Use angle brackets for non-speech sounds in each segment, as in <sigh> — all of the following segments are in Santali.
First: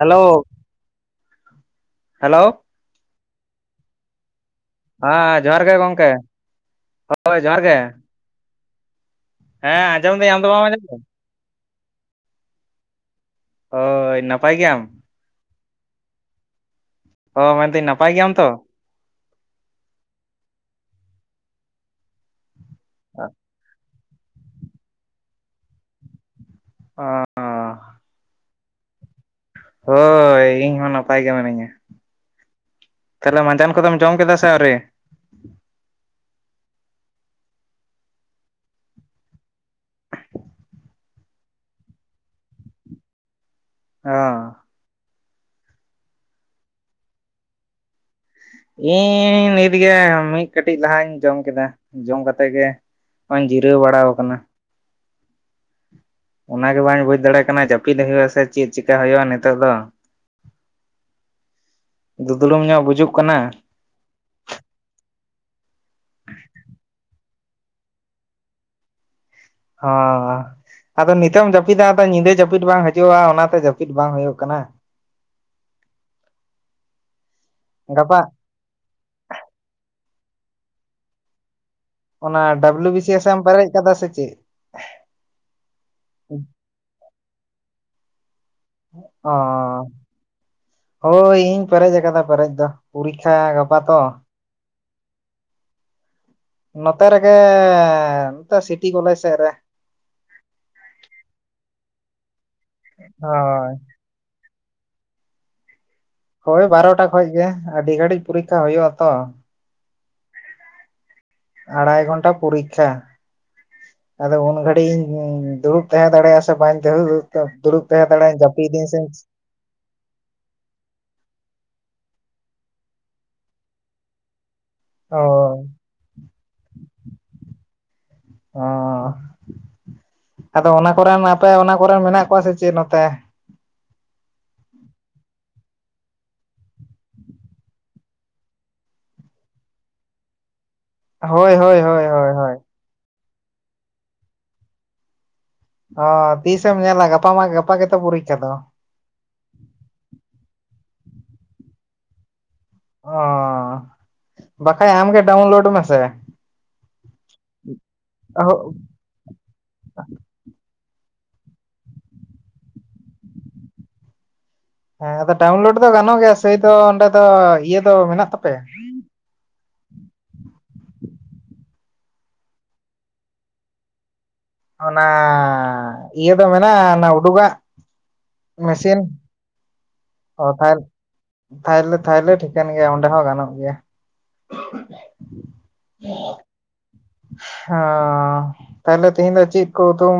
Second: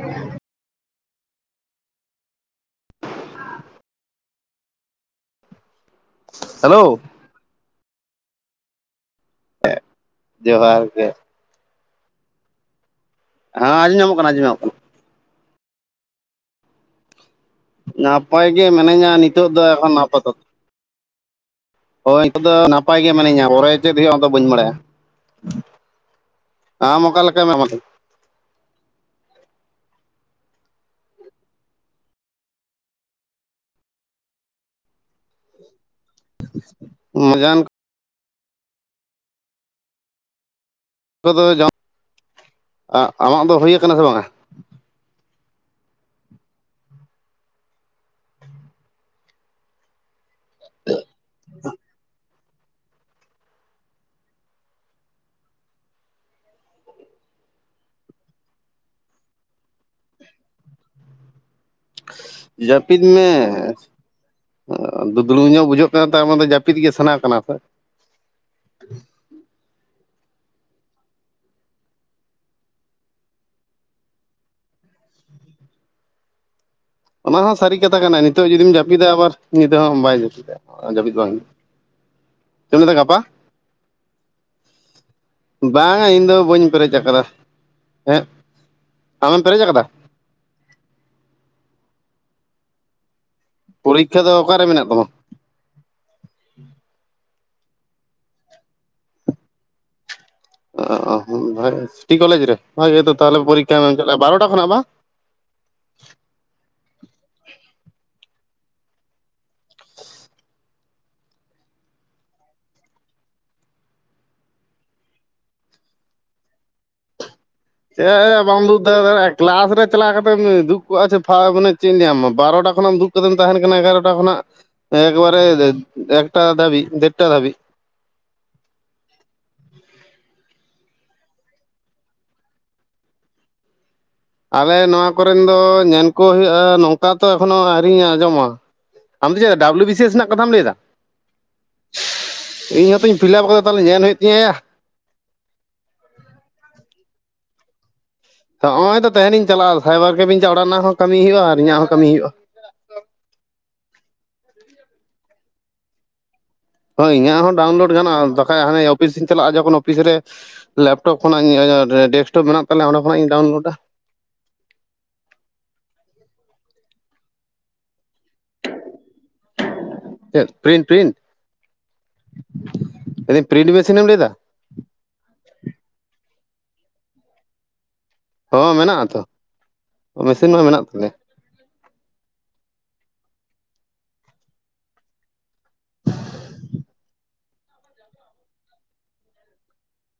ᱦᱮᱞᱳ ᱦᱮᱞᱳ ᱦᱮᱸ ᱡᱚᱦᱟᱨ ᱜᱮ ᱜᱚᱢᱠᱮ ᱦᱮᱞᱳ ᱦᱳᱭ ᱡᱚᱦᱟᱨ ᱜᱮ ᱦᱮᱸ ᱟᱸᱡᱚᱢᱫᱟᱹᱧ ᱟᱢ ᱫᱚ ᱵᱟᱢ ᱟᱸᱡᱚᱢ ᱡᱚᱦᱟᱨ ᱫᱚ ᱜᱮ ᱦᱮᱸ ᱟᱡᱚᱢ ᱧᱟᱢᱚᱜ ᱦᱳᱭ ᱠᱟᱱᱟ ᱟᱡᱚᱢ ᱱᱟᱯᱟᱭ ᱧᱟᱢᱚᱜ ᱠᱟᱱᱟ ᱜᱮᱭᱟᱢ ᱚ ᱢᱮᱱᱫᱟᱹᱧ ᱜᱮᱭᱟᱢ ᱛᱚ ᱱᱟᱯᱟᱭ ᱜᱮ ᱢᱤᱱᱟᱹᱧᱟ ᱱᱤᱛᱚᱜ ᱫᱚ ᱮᱠᱷᱚᱱ ᱱᱟᱯᱛ ᱦᱳᱭ ᱱᱤᱛᱚᱜ ᱫᱚ ᱱᱟᱯᱟᱭ ᱜᱮ ᱢᱤᱱᱟᱹᱧᱟ ᱯᱚᱨᱮ ᱪᱮᱫ ᱦᱩᱭᱩᱜᱼᱟ ᱚᱱᱟ ᱫᱚ ᱵᱟᱹᱧ ᱵᱟᱲᱟᱭᱟ ᱟᱢ ᱚᱠᱟ ᱚ ᱞᱮᱠᱟᱢ ᱮᱢ ᱦᱳᱭ ᱤᱧ ᱦᱚᱸ ᱱᱟᱯᱟᱭ ᱜᱮ ᱢᱤᱱᱟᱹᱧᱟ ᱛᱟᱦᱞᱮ ᱢᱟᱸᱡᱟᱱ ᱠᱚᱫᱢ ᱡᱚᱢ ᱠᱮᱫᱟ ᱥᱮ ᱟᱹᱣᱮ ᱢᱟᱡᱟᱱ ᱢᱟᱡᱟᱱ ᱠᱚᱫᱚ ᱡ ᱟᱢᱟᱜ ᱫᱚ ᱦᱩᱭ ᱠᱟᱱᱟ ᱥᱮ ᱚ ᱵᱟᱝᱟ <inaudible> ᱤᱧ ᱱᱤᱛᱜᱮ ᱢᱤᱫ ᱠᱟᱹᱴᱤᱡ ᱞᱟᱦᱟᱧ ᱡᱚᱢ ᱠᱮᱫᱟ ᱡᱚᱢ ᱠᱟᱛᱮ ᱛᱮᱜᱮ ᱦᱚᱧ ᱡᱤᱨᱟᱹᱣ ᱵᱟᱲᱟ ᱠᱟᱱᱟ ᱚᱱᱟᱜᱮ ᱵᱟᱹᱧ ᱵᱩᱡᱽ ᱫᱟᱲᱮᱭᱟᱜ ᱠᱟᱱᱟ ᱡᱟᱹᱯᱤᱫ ᱦᱩᱭᱩᱜ ᱟᱥᱮ ᱪᱮᱫ ᱪᱮᱠᱟ ᱦᱩᱭᱩᱜᱼᱟ ᱱᱤᱛᱚᱜ ᱫᱚ <inaudible> ᱫᱩᱫᱽᱲᱩᱢ ᱧᱚᱜ ᱡᱟᱯᱤᱫ ᱵᱩᱡᱩᱜ ᱢᱮ ᱠᱟᱱᱟ ᱵᱩᱞᱩᱝ ᱧᱚᱜ ᱵᱩᱡᱷᱟᱹᱜ ᱠᱟᱱᱟ ᱛ ᱡᱟᱹᱯᱤᱫ ᱜᱮ ᱥᱟᱱᱟ ᱠᱟᱱᱟ ᱥᱮ ᱚ ᱟᱫᱚ ᱱᱤᱛᱚᱜ ᱮᱢ ᱡᱟᱹᱯᱤᱫᱟ ᱟᱫᱚ ᱧᱤᱫᱟᱹ ᱡᱟᱹᱯᱤᱫ ᱵᱟᱝ ᱦᱤᱡᱩᱜᱼᱟ ᱚᱱᱟᱛᱮ ᱡᱟᱹᱯᱤᱫ ᱵᱟᱝ ᱦᱩᱭᱩᱜ ᱠᱟᱱᱟ ᱦᱩᱸ <inaudible> ᱚᱱᱟ ᱦᱚᱸ ᱥᱟᱹᱨᱤ ᱠᱟᱛᱷᱟ ᱜᱟᱯᱟ ᱠᱟᱱᱟ ᱱᱤᱛᱚᱜ ᱡᱩᱫᱤᱢ ᱡᱟᱹᱯᱤᱫᱟ ᱟᱵᱟᱨ ᱱᱤᱛᱟᱹ ᱦᱚᱸ ᱵᱟᱭ ᱡᱟᱹᱯᱤᱫᱟ ᱡᱟᱹᱯᱤᱫ ᱵᱟᱝ ᱚᱱᱟ ᱪᱮᱫ ᱮᱢ ᱰᱟᱵᱞᱩ ᱞᱟᱹᱭᱫᱟ ᱵᱤ ᱥᱤ ᱜᱟᱯᱟ ᱮᱥᱮ ᱮᱢ ᱯᱮᱨᱮᱡ ᱠᱟᱫᱟ ᱥᱮ ᱪᱮᱫ ᱵᱟᱝᱟ ᱤᱧᱫᱚ ᱵᱟᱹᱧ ᱯᱮᱨᱮᱡ ᱟᱠᱟᱫᱟ ᱦᱮᱸ ᱚ ᱟᱢᱮᱢ ᱯᱮᱨᱮᱡ ᱟᱠᱟᱫᱟ ᱦᱳᱭ ᱤᱧ ᱯᱮᱨᱮᱡ ᱟᱠᱟᱫᱟ ᱯᱮᱨᱮᱡ ᱫᱚ ᱯᱩᱨᱤ ᱯᱚᱨᱤᱠᱠᱷᱟ ᱫᱚ ᱚᱠᱟᱨᱮ ᱢᱮᱱᱟᱜ ᱛᱟᱢᱟ ᱱᱚᱛᱮ ᱨᱮᱜᱮ ᱱᱚᱛ ᱥᱤᱴᱤ ᱠᱚᱞᱮᱡᱽ ᱥᱮᱫ ᱨᱮ ᱴᱤ ᱠᱚᱞᱮᱡ ᱨᱮ ᱵᱷ ᱜᱮ ᱛᱟᱦᱚᱞᱮ ᱦᱳᱭ᱾ ᱯᱚᱨᱤᱠᱠᱷᱟᱟᱢ ᱮᱢ ᱪᱟᱞᱼᱟ ᱵᱟᱨᱚᱴᱟ ᱠᱷᱚᱱᱟᱜ ᱵᱟᱝ ᱠᱟ ᱦᱩᱭᱩᱜᱼᱟ ᱛᱚ ᱟᱲᱟᱭ ᱜᱷᱚᱱᱴᱟ ᱯᱚᱨᱤᱠᱠᱷᱟ ᱟᱫᱚ ᱩᱱ ᱜᱷᱟᱹᱲᱤᱡ ᱤᱧ ᱫᱩᱲᱩᱵ ᱛᱟᱦᱮᱸ ᱫᱟᱲᱮᱭᱟᱜᱼᱟ ᱥᱮ ᱵᱟᱹᱧ ᱫᱩᱲᱩᱵ ᱛᱟᱦᱮᱸ ᱫᱟᱲᱮᱭᱟᱜᱼᱟ ᱪᱮᱫ ᱫᱩᱠ ᱡᱟᱹᱯᱤᱫᱟᱹᱧ ᱥᱮ ᱫᱟᱲᱮ ᱫᱟᱲᱮᱭᱟᱜᱼᱟ ᱠᱮᱞᱟᱥ ᱨᱮ ᱪᱟᱞᱟᱣ ᱠᱟᱛᱮ ᱫᱩᱠ ᱠᱚᱜᱼᱟᱮ ᱪᱮᱫ ᱤᱧ ᱧᱟᱢ ᱵᱟᱨᱚᱴᱟ ᱠᱷᱚᱱᱟᱜᱢ ᱫᱩᱠ ᱠᱟᱛᱮᱢ ᱛᱟᱦᱮᱱ ᱠᱟᱱᱟ ᱮᱜᱟᱨᱚᱴᱟ ᱠᱷᱚᱱᱟᱜ ᱮᱠᱵᱟᱨᱮ ᱦᱳᱭ ᱮᱠᱴᱟ ᱫᱷᱟᱵᱤᱡ ᱫᱮᱲᱴᱟ ᱫᱷᱟᱵᱤᱡ ᱚ ᱟᱫᱚ ᱚᱱᱟ ᱠᱚᱨᱮᱱ ᱟᱯᱮ ᱚᱱᱟ ᱠᱚᱨᱮᱱ ᱢᱮᱱᱟᱜ ᱠᱚᱣᱟ ᱥᱮ ᱪᱮᱫ ᱱᱚᱛᱮ ᱟᱞᱮ ᱱᱚᱣᱟ ᱠᱚᱨᱮᱱ ᱫᱚ ᱧᱮᱞ ᱠᱚ ᱦᱩᱭᱩᱜᱼᱟ ᱱᱚᱝᱠᱟ ᱛᱚ ᱮᱠᱷᱚᱱᱳ ᱟᱹᱨᱤᱧ ᱟᱸᱡᱚᱢᱟ ᱟᱢ ᱫᱚ ᱪᱮᱫ ᱰᱟᱵᱞᱩ ᱵᱤ ᱮᱥ ᱨᱮᱱᱟᱜ ᱠᱟᱛᱷᱟᱢ ᱞᱟᱹᱭᱮᱫᱟ ᱦᱳᱭ ᱦᱳᱭ ᱦᱳᱭ ᱦᱳᱭ ᱦᱚᱸᱛᱚᱧ ᱯᱷᱤᱞᱟᱯ ᱠᱟᱛᱮ ᱛᱟᱦᱚᱞᱮ ᱧᱮᱞ ᱦᱩᱭᱩᱜ ᱛᱤᱧᱟᱹᱭᱟ ᱚ ᱛᱤᱥᱮᱢ ᱧᱮᱞᱟ ᱜᱟᱯᱟ ᱢᱟ ᱜᱟᱯᱟ ᱜᱮᱛᱚ ᱯᱩᱨᱤᱠᱷᱟ ᱚ ᱱᱚᱜᱼᱚᱭ ᱛᱚ ᱛᱟᱦᱮᱱᱤᱧ ᱪᱟᱞᱟᱜᱼᱟ ᱥᱟᱭᱵᱟᱨ ᱠᱮᱵᱤᱱ ᱪᱟᱟᱜ ᱨᱮᱱᱟᱜ ᱦᱚᱸ ᱠᱟᱹᱢᱤ ᱦᱩᱭᱩᱜᱼᱟ ᱟᱨ ᱤᱧᱟᱹᱜ ᱦᱚᱸ ᱠᱟᱹᱢᱤ ᱦᱩᱭᱩᱜᱼᱟ᱾ ᱠᱷᱟᱭ ᱟᱢ ᱜᱮ ᱰᱟᱣᱩᱱᱞᱳᱰ ᱢᱮ ᱥᱮ ᱦᱳᱭ ᱤᱧᱟᱹᱜ ᱦᱚᱸ ᱰᱟᱣᱩᱱᱞᱳᱰ ᱜᱟᱱᱚᱜᱼᱟ ᱵᱟᱠᱷᱟᱱᱡ ᱦᱟᱱᱮ ᱦᱮᱸ ᱚᱯᱷᱤᱥᱤᱧ ᱪᱟᱞᱟᱜᱼᱟ ᱡᱚᱠᱷᱚᱱ ᱚᱯᱷᱤᱥ ᱨᱮ ᱞᱮᱼᱼ ᱞᱮᱯᱴᱚᱯ ᱠᱷᱚᱱᱟᱜ ᱤ ᱰᱮᱠᱴᱚᱯ ᱢᱮᱱᱟᱜ ᱛᱟᱞᱮᱭᱟ ᱚᱸ ᱠᱷᱚᱱᱟᱜ ᱤᱧ ᱰᱟᱣᱩᱱᱞᱳᱰᱟ ᱦᱮᱸ ᱟᱫᱚ ᱰᱟᱣᱩᱱᱞᱳᱰ ᱫᱚ ᱜᱟᱱᱚᱜ ᱜᱮᱭᱟ ᱥᱮᱭ ᱫᱚ ᱚᱸᱰᱮ ᱫᱚ ᱤᱭᱟᱹ ᱫᱚ ᱢᱮᱱᱟᱜ ᱛᱟᱯᱮᱭᱟ᱾ <unintelligible> ᱢᱮᱱᱫᱤᱧ ᱯᱨᱤᱱᱴ ᱢᱤᱥᱤᱱ ᱮᱢ ᱞᱟᱹᱭᱫᱟ ᱚᱱᱟ ᱤᱭᱟᱹᱫᱚ ᱢᱮᱱᱟ ᱩᱰᱩᱠᱟ᱾ ᱦᱚᱸᱮ ᱢᱮᱱᱟᱜᱼᱟ ᱟᱛᱚ᱾ ᱚ ᱛᱟᱦᱞᱮ ᱛᱟᱦᱞᱮ ᱛᱟᱦᱚᱞᱮ ᱴᱷᱤᱠᱟᱹᱱ ᱜᱮᱭᱟ ᱚᱸᱰᱮ ᱦᱚᱸ ᱜᱟᱱᱚᱜ ᱜᱮ ᱜᱮᱭᱟ <inaudible> ᱚ ᱛᱟᱦᱞᱮ ᱛᱮᱤᱦᱤᱧ ᱫᱚ ᱪᱮᱫ ᱠᱚ ᱩᱛᱩᱢ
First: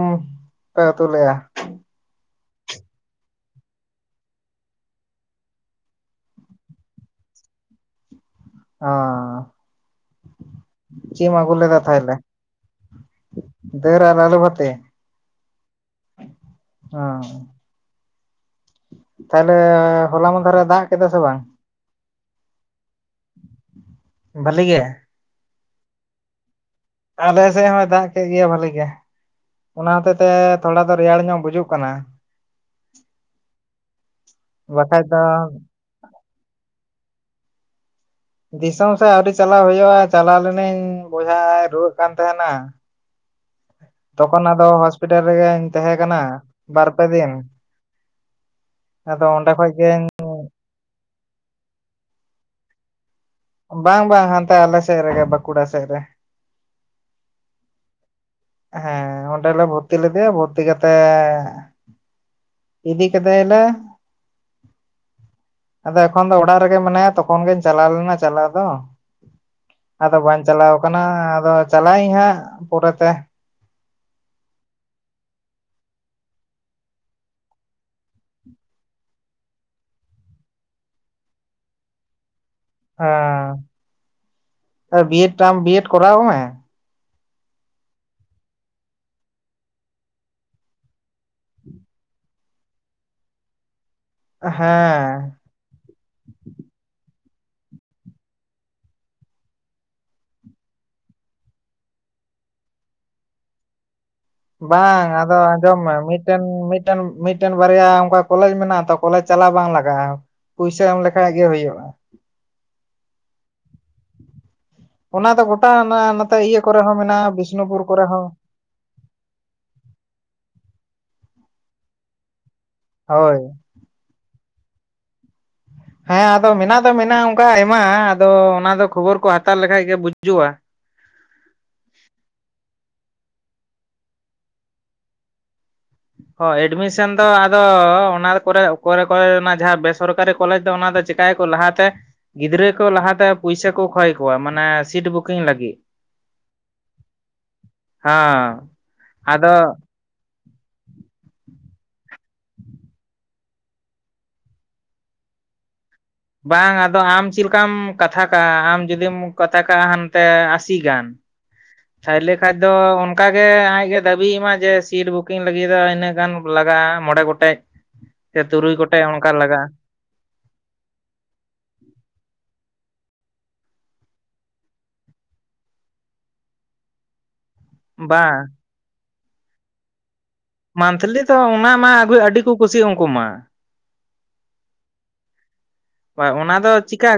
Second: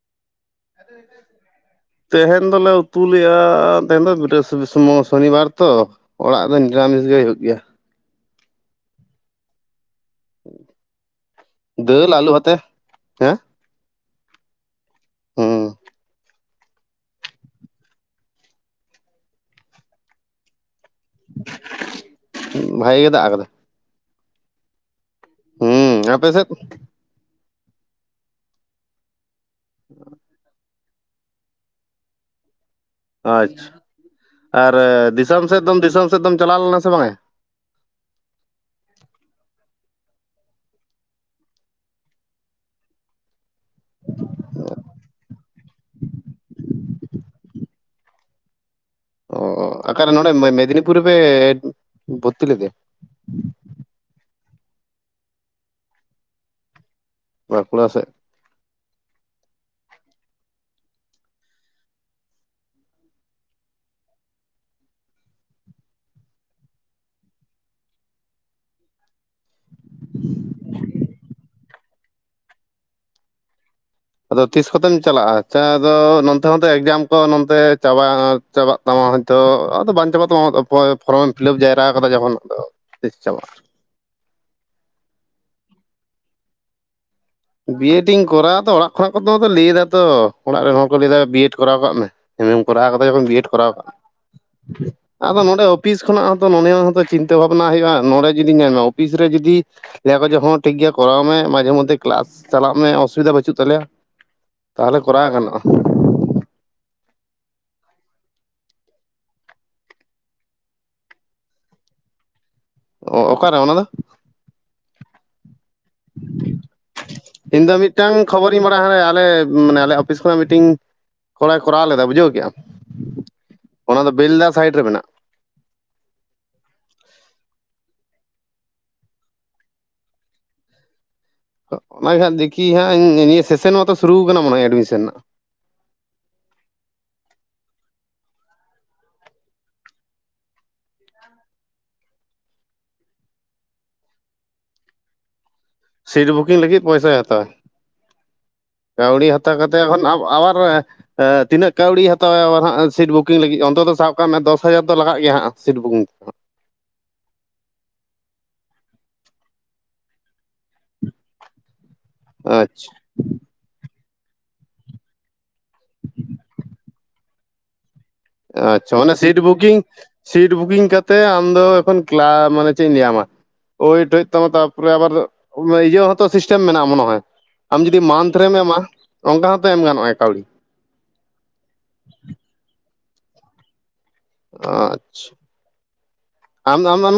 ᱯᱮ ᱩᱛᱩ ᱞᱮᱫᱼᱟ? ᱛᱮᱦᱮᱧ ᱫᱚᱞᱮ ᱩᱛᱩᱮᱜᱼᱟ ᱛᱮᱦᱮ ᱫᱚ ᱥᱚᱱᱤᱵᱟᱨ ᱛᱚ ᱚᱲᱟᱜ ᱫᱚ ᱱᱤᱨᱟᱢᱤᱥ ᱜᱮ ᱦᱩᱭᱩᱜ ᱜᱮᱭᱟ ᱚᱸ ᱪᱤᱫ ᱮᱢ ᱟᱜᱩ ᱞᱮᱫᱟ ᱫᱟᱹᱞ ᱛᱟᱦᱚᱞᱮ ᱟᱹᱞᱩ ᱟᱛᱮ ᱦᱮᱸ ᱫᱟᱹᱞ ᱟᱨ ᱟᱞᱩ ᱵᱷᱟᱛᱮ ᱦᱩᱸ ᱚᱸ ᱛᱟᱦᱞᱮ ᱦᱚᱞᱟ ᱢᱫᱷᱟᱨᱮ ᱫᱟᱜ ᱠᱮᱫᱟ ᱥᱮ ᱵᱟᱝ? ᱵᱷᱟᱜᱤ ᱜᱮ ᱫᱟᱜ ᱠᱟᱫᱟ᱾ ᱵᱷᱟᱹᱞᱤ ᱜᱮ ᱦᱩᱸ ᱟᱯᱮ ᱥᱮᱫ? ᱟᱞᱮ ᱥᱮᱫ ᱦᱚᱸᱭ ᱫᱟᱜ ᱠᱮᱫ ᱜᱮᱭᱟ ᱵᱷᱟᱹᱞᱤᱜ ᱜᱮ ᱚᱱᱟ ᱦᱚᱛᱮ ᱛᱮ ᱛᱷᱚᱲᱟ ᱫᱚ ᱨᱮᱭᱟᱲ ᱧᱚᱜ ᱵᱩᱡᱩᱜ ᱠᱟᱱᱟ᱾ ᱟᱪᱪᱷᱟ ᱟᱨ ᱵᱟᱠᱷᱟᱡ ᱫᱚ ᱫᱤᱥᱚᱢ ᱥᱮᱫ ᱫᱚᱢ ᱫᱤᱥᱚᱢ ᱥᱮᱫ ᱫᱚᱢ ᱪᱟᱞᱟᱣ ᱞᱮᱱᱟ ᱥᱮ ᱵᱟᱝᱟ? ᱫᱤᱥᱚᱢ ᱥᱮᱫ ᱟᱹᱣᱨᱤ ᱪᱟᱞᱟᱣ ᱦᱩᱭᱩᱜᱼᱟ ᱪᱟᱞᱟᱣ ᱞᱮᱤᱱᱟᱹᱧ ᱵᱚᱭᱦᱟ ᱨᱩᱣᱟᱹᱜ ᱠᱟᱱ ᱛᱟᱦᱮᱸᱱᱟ᱾ <inaudible> ᱛᱚᱠᱷᱚᱱ ᱟᱫᱚ ᱦᱚᱥᱯᱤᱴᱟᱞ ᱨᱮᱜᱮᱧ ᱛᱟᱦᱮᱸ ᱠᱟᱱᱟ ᱵᱟᱨᱯᱮ ᱫᱤᱱ᱾ <inaudible> ᱟᱫᱚ ᱚ ᱚᱸᱰᱮ ᱠᱷᱚᱡ ᱜᱤᱧ ᱟᱨᱠᱟᱨᱮ ᱱᱚᱰᱮ ᱢᱮᱫᱽᱱᱤᱯᱩᱨ ᱨᱮᱯᱮ ᱵᱷᱚᱨᱛᱤ ᱞᱮᱫᱮᱭᱟ ᱵᱟᱝ ᱵᱟᱝ ᱦᱟᱱᱛᱮ ᱟᱞᱮ ᱥᱮᱡ ᱨᱮ ᱜᱟ ᱵᱟᱠᱩᱲᱟ ᱥᱮᱟᱭᱨᱮ᱾ ᱵᱟᱠᱩᱲᱟ ᱥᱮᱜ ᱦᱮᱸ ᱚᱸᱰᱮᱞᱮ ᱵᱷᱚᱨᱛᱤ ᱞᱮᱫᱮᱭᱟ ᱵᱷᱚᱨᱛᱤ ᱠᱟᱛᱮᱜ ᱤᱫᱤ ᱠᱟᱫᱮᱭᱟᱞᱮ ᱟᱫᱚ ᱮᱠᱷᱚᱱ ᱫᱚ ᱚᱲᱟᱜ ᱨᱮᱜᱮ ᱢᱮᱱᱟᱭᱟ ᱛᱚᱠᱷᱚᱱ ᱜᱤᱧ ᱪᱟᱞᱟᱣ ᱞᱮᱱᱟ ᱪᱟᱞᱟᱣ ᱫᱚ᱾ ᱟᱫᱚ ᱵᱟᱹᱧ ᱪᱟᱞᱟᱣ ᱠᱟᱱᱟ ᱟᱫᱚ ᱪᱟᱞᱟᱜ ᱟᱹᱧ ᱦᱟᱸᱜ ᱯᱚᱨᱮᱛᱮ᱾ ᱟᱫᱚ ᱛᱤᱥ ᱠᱚᱛᱮᱢ ᱪᱟᱞᱟᱜᱼᱟᱫᱚ ᱱᱚᱛᱮ ᱦᱚᱸᱛᱚ ᱮᱠᱡᱟᱢ ᱠᱚ ᱪᱟᱵᱟᱜ ᱛᱟᱢᱟ ᱦᱚᱭᱛᱳ ᱟᱫᱚ ᱵᱟᱝ ᱪᱟᱵᱟᱟᱜ ᱛᱟᱢᱟ ᱯᱷᱚᱨᱚᱢᱮ ᱯᱷᱤᱞᱟᱯ ᱡᱟᱣᱨᱟ ᱠᱟᱫᱟ ᱡᱚᱠᱷᱚᱱ ᱟᱫᱚ ᱱᱤᱥ ᱪᱟᱵᱟ ᱟ ᱵᱤ ᱮᱰ ᱴᱟ ᱵᱤ ᱮᱰ ᱠᱚᱟᱣ ᱢᱮ ᱵᱤᱭᱮᱰᱤᱧ ᱠᱚᱨᱟᱣᱟ ᱟᱛᱚ ᱚᱲᱟᱜ ᱠᱷᱚᱱᱟᱜ ᱠᱚᱫᱚ ᱞᱟᱹᱭ ᱫᱟᱛᱚ ᱚᱲᱟᱜ ᱨᱮᱱ ᱦᱚᱲ ᱠᱚ ᱞᱟᱹᱭᱟ ᱵᱤᱮᱰ ᱠᱚᱨᱟᱣ ᱠᱟᱜ ᱢᱮ᱾ ᱮᱢ ᱮ ᱠᱚᱨᱟᱣ ᱠᱟᱛᱮ ᱡᱚᱠᱷᱚᱱ ᱵᱤᱭᱮᱰ ᱠᱚᱨᱟᱣ ᱠᱟᱜ ᱦᱮᱸ ᱟᱫᱚ ᱱᱚᱰᱮ ᱚᱯᱷᱤᱥ ᱠᱷᱚᱱᱟᱜ ᱦᱚᱸᱛᱚ ᱱᱚᱮ ᱦᱚᱸᱛᱚ ᱪᱤᱱᱼᱼ ᱵᱷᱟᱵᱱᱟ ᱦᱳᱭᱳᱼᱟ ᱱᱚᱰᱮ ᱡᱩᱫᱤ ᱧᱮᱞ ᱢᱮ ᱚᱯᱷᱤᱥ ᱨᱮ ᱡᱩᱫᱤ ᱞᱚᱡᱚᱜ ᱦᱚᱸ ᱴᱷᱤᱠ ᱜᱮᱭᱟ ᱠᱚᱟᱣ ᱢᱮ ᱢᱟᱡᱷᱮ ᱢᱚᱫᱫᱷᱮ ᱠᱮᱞᱟᱥ ᱪᱟᱞᱟᱜ ᱢᱮ ᱚᱥᱩᱵᱤᱫᱟ ᱵᱟᱹᱪᱩᱜ ᱛᱟᱞᱮᱭᱟ᱾ ᱛᱟᱦᱚᱞᱮ ᱵᱟᱝ ᱠᱚᱨᱟᱣ ᱟᱫᱚ ᱜᱟᱱᱚᱜᱼᱟ ᱟᱸᱡᱚᱢ ᱢᱮ ᱢᱤᱫᱴᱮᱱ ᱢᱤᱫᱴᱮᱱ ᱢᱤᱫᱴᱮᱱ ᱵᱟᱨᱭᱟ ᱚᱱᱠᱟ ᱠᱚᱞᱮᱡᱽ ᱢᱮᱱᱟᱜᱼᱟ ᱛᱚ ᱠᱚᱞᱮᱡᱽ ᱪᱟᱞᱟᱣ ᱵᱟᱝ ᱞᱟᱜᱟᱜᱼᱟ᱾ ᱯᱚᱭᱥᱟ ᱮᱢ ᱞᱮᱠᱷᱟᱡ ᱜᱮ ᱦᱩᱭᱩᱜᱼᱟ᱾ ᱚ ᱚᱠᱟᱨᱮ ᱚᱱᱟ ᱫᱚ? ᱚᱱᱟ ᱫᱚ <unintelligible> ᱱᱚᱛᱮ ᱤᱭᱟᱹ ᱠᱚᱨᱮ ᱦᱚᱸ ᱢᱮᱱᱟᱜᱼᱟ ᱤᱧ ᱫᱚ ᱵᱤᱥᱱᱩᱯᱩᱨ ᱠᱚᱨᱮ ᱢᱤᱫᱴᱟᱝ ᱦᱚᱸ ᱠᱷᱚᱵᱚᱨᱤᱧ ᱵᱟᱲᱟᱭᱟ ᱦᱟᱱᱮ ᱟᱞᱮ ᱢᱟᱱᱮ ᱟᱞᱮ ᱚᱯᱷᱤᱥ ᱠᱷᱚᱱᱟᱜ ᱢᱤᱴᱤᱝ ᱠᱚᱲᱟᱭ ᱠᱚᱨᱟᱣ ᱞᱮᱫᱟ ᱵᱩᱡᱷᱟᱹᱣ ᱠᱮᱼᱟ ᱦᱳᱭ ᱵᱮᱞᱫᱟ ᱥᱟᱭᱤᱰ ᱨᱮ ᱢᱮᱱᱟᱜ ᱦᱮᱸ ᱟᱫᱚ ᱢᱮᱱᱟᱜ ᱫᱚ ᱢᱮᱱᱟᱜᱼᱟ ᱚᱱᱠᱟ ᱟᱭᱢᱟ ᱟᱫᱚ ᱚᱱᱟ ᱫᱚ ᱠᱷᱚᱵᱚᱨ ᱠᱚ ᱦᱟᱛᱟᱣ ᱞᱮᱠᱷᱟᱡ ᱜᱮ ᱵᱩᱡᱩᱜᱼᱟ ᱚᱱᱟᱜᱮ ᱦᱟᱸᱜ ᱫᱤᱠᱤ ᱦᱟᱸᱜ ᱱᱤᱭᱟᱹ ᱥᱮᱥᱚᱱ ᱢᱟᱛᱚ ᱥᱩᱨᱩ ᱠᱟᱱᱟ ᱮᱰᱢᱤᱥᱚᱱ ᱨᱮᱱᱟᱜ ᱮᱰᱢᱤᱥᱚᱱ ᱫᱚ ᱟᱫᱚ ᱚᱱᱟ ᱠᱚᱨᱮ ᱠᱚᱨᱮ ᱠᱚᱨᱮ ᱨᱮᱱᱟᱜ ᱡᱟᱦᱟᱸ ᱵᱮᱥᱚᱨᱠᱟᱨᱤ ᱠᱚᱞᱮᱡᱽ ᱫᱚ ᱚᱱᱟ ᱪᱤᱠᱟᱭᱟᱠᱚ ᱞᱟᱦᱟᱛᱮ ᱜᱤᱫᱽᱨᱟᱹ ᱠᱚ ᱞᱟᱦᱟᱛᱮ ᱯᱩᱭᱥᱟᱹ ᱠᱚ ᱠᱷᱚᱭ ᱠᱚᱣᱟ ᱢᱟᱱᱮ ᱥᱤᱴ ᱵᱩᱠᱤᱝ ᱞᱟᱹᱜᱤᱫ ᱥᱤᱴ ᱵᱩᱠᱤᱝ ᱞᱟᱹᱜᱤᱫ ᱯᱚᱭᱥᱟᱭ ᱦᱟᱛᱟᱣᱟ ᱦᱮᱸ ᱠᱟᱹᱣᱲᱤ ᱦᱟᱛᱟᱣ ᱟᱫᱚ ᱠᱟᱛᱮ ᱦᱚᱸ ᱟᱵᱟᱨ ᱛᱤᱱᱟᱹᱜ ᱠᱟᱹᱣᱰᱤ ᱦᱟᱟᱣᱣᱟᱵ ᱦᱜ ᱥᱤᱴ ᱵᱩᱠᱤᱝ ᱞᱟᱹᱜᱤᱫ ᱚᱱᱛ ᱫᱚ ᱥᱟᱵ ᱠᱟᱜ ᱢᱮ ᱫᱚᱥ ᱦᱟᱡᱟᱨ ᱫᱚ ᱞᱟᱜ ᱜᱮᱭᱟ ᱦᱟᱸᱜ ᱥᱤᱴ ᱵᱩᱠᱤᱝ ᱵᱟᱝ ᱟᱫᱚ ᱟᱢ ᱪᱮᱫ ᱞᱮᱠᱟᱢ ᱠᱟᱛᱷᱟ ᱠᱟᱜᱼᱟ ᱟᱢ ᱡᱩᱫᱤᱢ ᱠᱟᱛᱷᱟ ᱠᱟᱜᱼᱟ ᱦᱟᱱᱛᱮ ᱟᱥᱤ ᱜᱟᱱ ᱛᱷᱟᱭᱞᱮ ᱠᱷᱟᱱᱡ ᱫᱚ ᱟᱪᱪᱷᱟ ᱚᱱᱠᱟ ᱜᱮ ᱟᱡ ᱮ ᱫᱟᱹᱵᱤᱭ ᱢᱟ ᱡᱮ ᱥᱤᱴ ᱵᱩᱠᱤᱝ ᱞᱟᱹᱜᱤᱫ ᱫᱚ ᱤᱱᱟᱹᱜ ᱜᱟᱱ ᱞᱟᱜᱟᱜᱼᱟ ᱢᱚᱬᱮ ᱜᱚᱴᱮᱡ ᱥᱮ ᱛᱩᱨᱩᱭ ᱟᱪᱷᱟ ᱜᱚᱴᱮᱡ ᱚᱱᱮ ᱚᱱᱠᱟ ᱥᱤᱴ ᱞᱟᱜᱟᱜᱼᱟ ᱵᱩᱠᱤᱝ ᱥᱤᱴ ᱵᱩᱠᱤᱝ ᱠᱟᱛᱮᱮᱫ ᱟᱢ ᱫᱚ ᱮᱠᱷᱚᱱ ᱠᱞᱟ ᱢᱟᱱᱮ ᱪᱮᱫ ᱤᱧ ᱞᱟᱹᱭᱟᱢᱟ ᱳᱭᱴ ᱦᱩᱭᱩᱜ ᱛᱟᱢᱟ ᱛᱟᱨᱯᱚᱨᱮ ᱟᱵᱟᱨ ᱤᱭᱟᱹ ᱦᱚᱸᱛᱚ ᱥᱤᱥᱴᱮᱢ ᱢᱮᱱᱟᱜᱼᱟ ᱢᱚᱱᱮ ᱦᱚᱭ ᱟᱢ ᱡᱩᱫᱤ ᱢᱟᱱᱛᱷ ᱵᱟᱝ ᱨᱮᱢ ᱮᱢᱟ ᱚᱱᱠᱟ ᱦᱚᱸᱛᱚ ᱮᱢ ᱜᱟᱱᱚᱜᱼᱟ ᱠᱟᱹᱣᱰᱤ ᱢᱟᱱᱛᱷᱞᱤ ᱛᱚ ᱚᱱᱟ ᱢᱟ ᱟᱹᱜᱩᱭ ᱟᱹᱰᱤ ᱠᱚ ᱠᱩᱥᱤᱭᱟᱜᱼᱟ ᱩᱱᱠᱩ ᱢᱟ ᱟᱪᱷᱟ ᱚᱱᱟ ᱫᱚ ᱪᱤᱠᱟᱹ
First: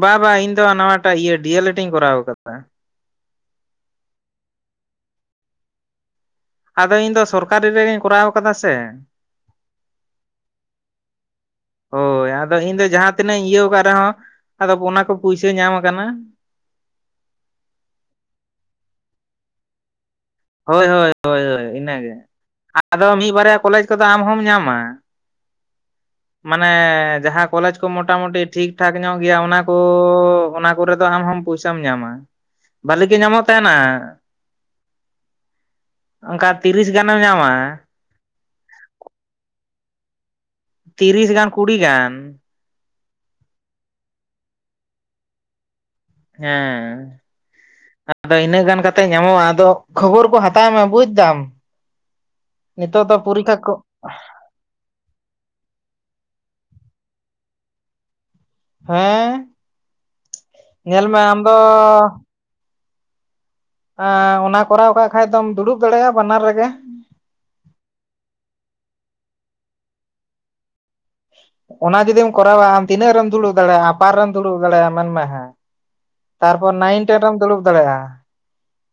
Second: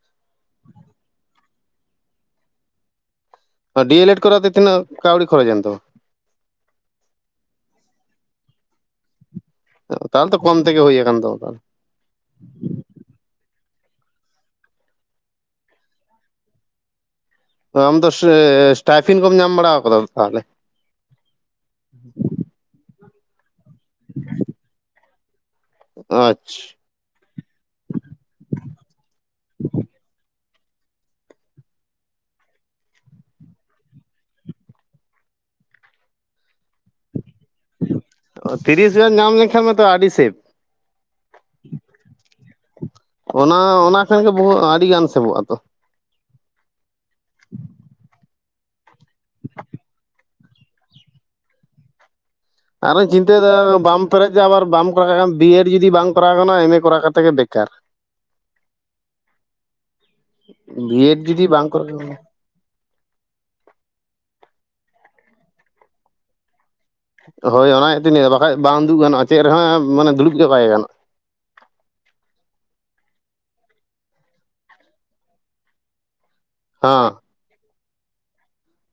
ᱵᱟᱵᱟ ᱤᱧ ᱫᱚ ᱱᱟᱣᱟᱴᱟᱜ ᱤᱭᱟᱹ ᱰᱤᱹᱮᱞᱹᱮᱰ ᱤᱧ ᱠᱚᱨᱟᱣ ᱟᱠᱟᱫ ᱛᱟᱦᱮᱫ ᱰᱤ ᱮᱞ ᱮᱰ ᱠᱚᱨᱟᱣ ᱛᱮ ᱛᱤᱱᱟᱹᱜ ᱠᱟᱣᱰᱤ ᱠᱷᱨᱚᱪ ᱮᱱ ᱛᱟᱢᱟ ᱟᱫᱚ ᱤᱧ ᱫᱚ ᱥᱚᱨᱠᱟᱨᱤ ᱨᱮᱜᱤᱧ ᱠᱚᱨᱟᱣ ᱠᱟᱫᱟ ᱥᱮ ᱛᱟᱦᱚᱞᱮ ᱛᱚ ᱠᱚᱢ ᱛᱮᱜᱮ ᱦᱩᱭ ᱟᱠᱟᱱ ᱛᱟᱢᱟ ᱛᱟᱦᱚᱞᱮ ᱦᱳᱭ ᱟᱫᱚ ᱤᱧ ᱫᱚ ᱡᱟᱦᱟᱸ ᱛᱤᱱᱟᱹᱜ ᱤᱭᱟᱹ ᱨᱮᱦᱚᱸ ᱟᱫᱚ ᱚᱱᱟ ᱠᱚ ᱯᱩᱭᱥᱟᱹ ᱧᱟᱢ ᱠᱟᱱᱟ ᱟᱢ ᱫᱚ ᱥᱴᱟᱭᱯᱷᱤᱱ ᱠᱚᱢ ᱧᱟᱢ ᱵᱟᱲᱟ ᱟᱠᱟᱫᱟ ᱛᱟᱦᱚᱞᱮ ᱦᱳᱭ ᱦᱳᱭ ᱦᱳᱭ ᱤᱱᱟᱹᱜᱮ ᱟᱫᱚ ᱢᱤᱫ ᱵᱟᱨᱭᱟ ᱠᱚᱞᱮᱡᱽ ᱠᱚᱫᱚ ᱟᱢ ᱦᱚᱢ ᱧᱟᱢᱟ ᱢᱟᱱᱮ ᱟᱪᱪᱷᱟ ᱡᱟᱦᱟᱸ ᱠᱚᱞᱮᱡᱽ ᱠᱚ ᱢᱚᱴᱟᱢᱩᱴᱤ ᱴᱷᱤᱠᱴᱷᱟᱠ ᱧᱚᱜ ᱜᱮᱭᱟ ᱚᱱᱟᱠᱚ ᱚᱱᱟ ᱠᱚᱨᱮ ᱫᱚ ᱟᱢ ᱦᱚᱢ ᱯᱚᱭᱥᱟᱢ ᱧᱟᱢᱟ ᱵᱷᱟᱹᱞᱤ ᱜᱮ ᱧᱟᱢᱚᱜ ᱛᱟᱦᱮᱱᱟ ᱚᱱᱠᱟ ᱛᱤᱨᱤᱥ ᱜᱟᱱᱮᱢ ᱧᱟᱢᱟ ᱛᱤᱨᱤᱥ ᱦᱟᱡᱟᱨ ᱧᱟᱢ ᱞᱮᱱᱠᱷᱟᱱ ᱢᱟᱛᱚ ᱟᱹᱰᱤ ᱥᱮᱵᱷ ᱛᱤᱨᱤᱥ ᱜᱟᱱ ᱠᱩᱲᱤ ᱜᱟᱱ ᱚᱱᱟ ᱚᱱᱟ ᱴᱷᱮᱱ ᱜᱮ ᱟᱹᱰᱤ ᱜᱟᱱ ᱥᱮᱵᱚᱜ ᱟᱛᱚ ᱦᱮᱸ ᱟᱫᱚ ᱤᱱᱟᱹᱜ ᱜᱟᱱ ᱠᱟᱛᱮᱮᱫ ᱧᱟᱢᱚᱜᱼᱟ ᱟᱫᱚ ᱠᱷᱚᱵᱚᱨ ᱠᱚ ᱦᱟᱛᱟᱣ ᱢᱮ ᱵᱩᱡᱽ ᱫᱟᱢ ᱱᱤᱛᱚᱜ ᱟᱨᱚᱧ ᱫᱚ ᱪᱤᱱᱛᱟᱹᱭ ᱫᱟ ᱯᱚᱨᱤᱠᱷᱟ ᱠᱚ ᱵᱟᱢ ᱯᱮᱨᱮᱡ ᱫ ᱟᱵᱟᱨ ᱵᱟᱢ ᱠᱚᱨᱟᱣ ᱵᱤᱭᱮᱰ ᱡᱩᱫᱤ ᱵᱟᱝᱢ ᱠᱚᱨᱟᱣ ᱠᱟᱱᱟ ᱮᱢᱮ ᱠᱚᱨᱟᱣ ᱠᱟᱛᱮ ᱜᱮ ᱵᱮᱠᱟᱨ ᱦᱮᱸ ᱧᱮᱞ ᱵᱤᱭᱮᱰ ᱢᱮ ᱟᱢ ᱡᱩᱫᱤ ᱫᱚ ᱵᱟᱝ ᱠᱚ ᱚᱱᱟ ᱠᱚᱨᱟᱣ ᱠᱟᱜ ᱠᱷᱟᱡ ᱫᱚᱢ ᱫᱩᱲᱩᱵ ᱫᱟᱲᱮᱭᱟᱜᱼᱟ ᱵᱟᱱᱟᱨ ᱨᱮᱜᱮ ᱦᱳᱭ ᱚᱱᱟ ᱜᱮᱛᱚᱧ ᱞᱟᱹᱭᱫᱟ ᱵᱟᱠᱷᱟᱡ ᱵᱟᱝ ᱫᱩᱜ ᱜᱟᱱᱚᱜᱼᱟ ᱪᱮᱫ ᱨᱮᱦᱚᱸ ᱢᱟᱱᱮ ᱫᱩᱲᱩᱵ ᱜᱮ ᱵᱟᱹᱭ ᱜᱟᱱᱚᱜ-ᱟ ᱚᱱᱟ ᱡᱩᱫᱤᱢ ᱠᱚᱨᱟᱣᱟ ᱟᱢ ᱛᱤᱱᱟᱹᱜᱢ ᱫᱩᱲᱩᱵ ᱫᱟᱲᱮᱭᱟᱜᱼᱟ ᱟᱯᱟᱨ ᱨᱮᱢ ᱫᱩᱲᱩᱵ ᱫᱟᱲᱮᱭᱟᱜᱼᱟ ᱢᱮᱱᱢ ᱦᱮᱸ ᱛᱟᱨᱯᱚᱨ ᱱᱟᱭᱤᱱ ᱦᱮᱸ ᱴᱮᱱ ᱨᱮᱢ ᱫᱩᱲᱩᱵ ᱫᱟᱲᱮᱭᱟᱜᱼᱟ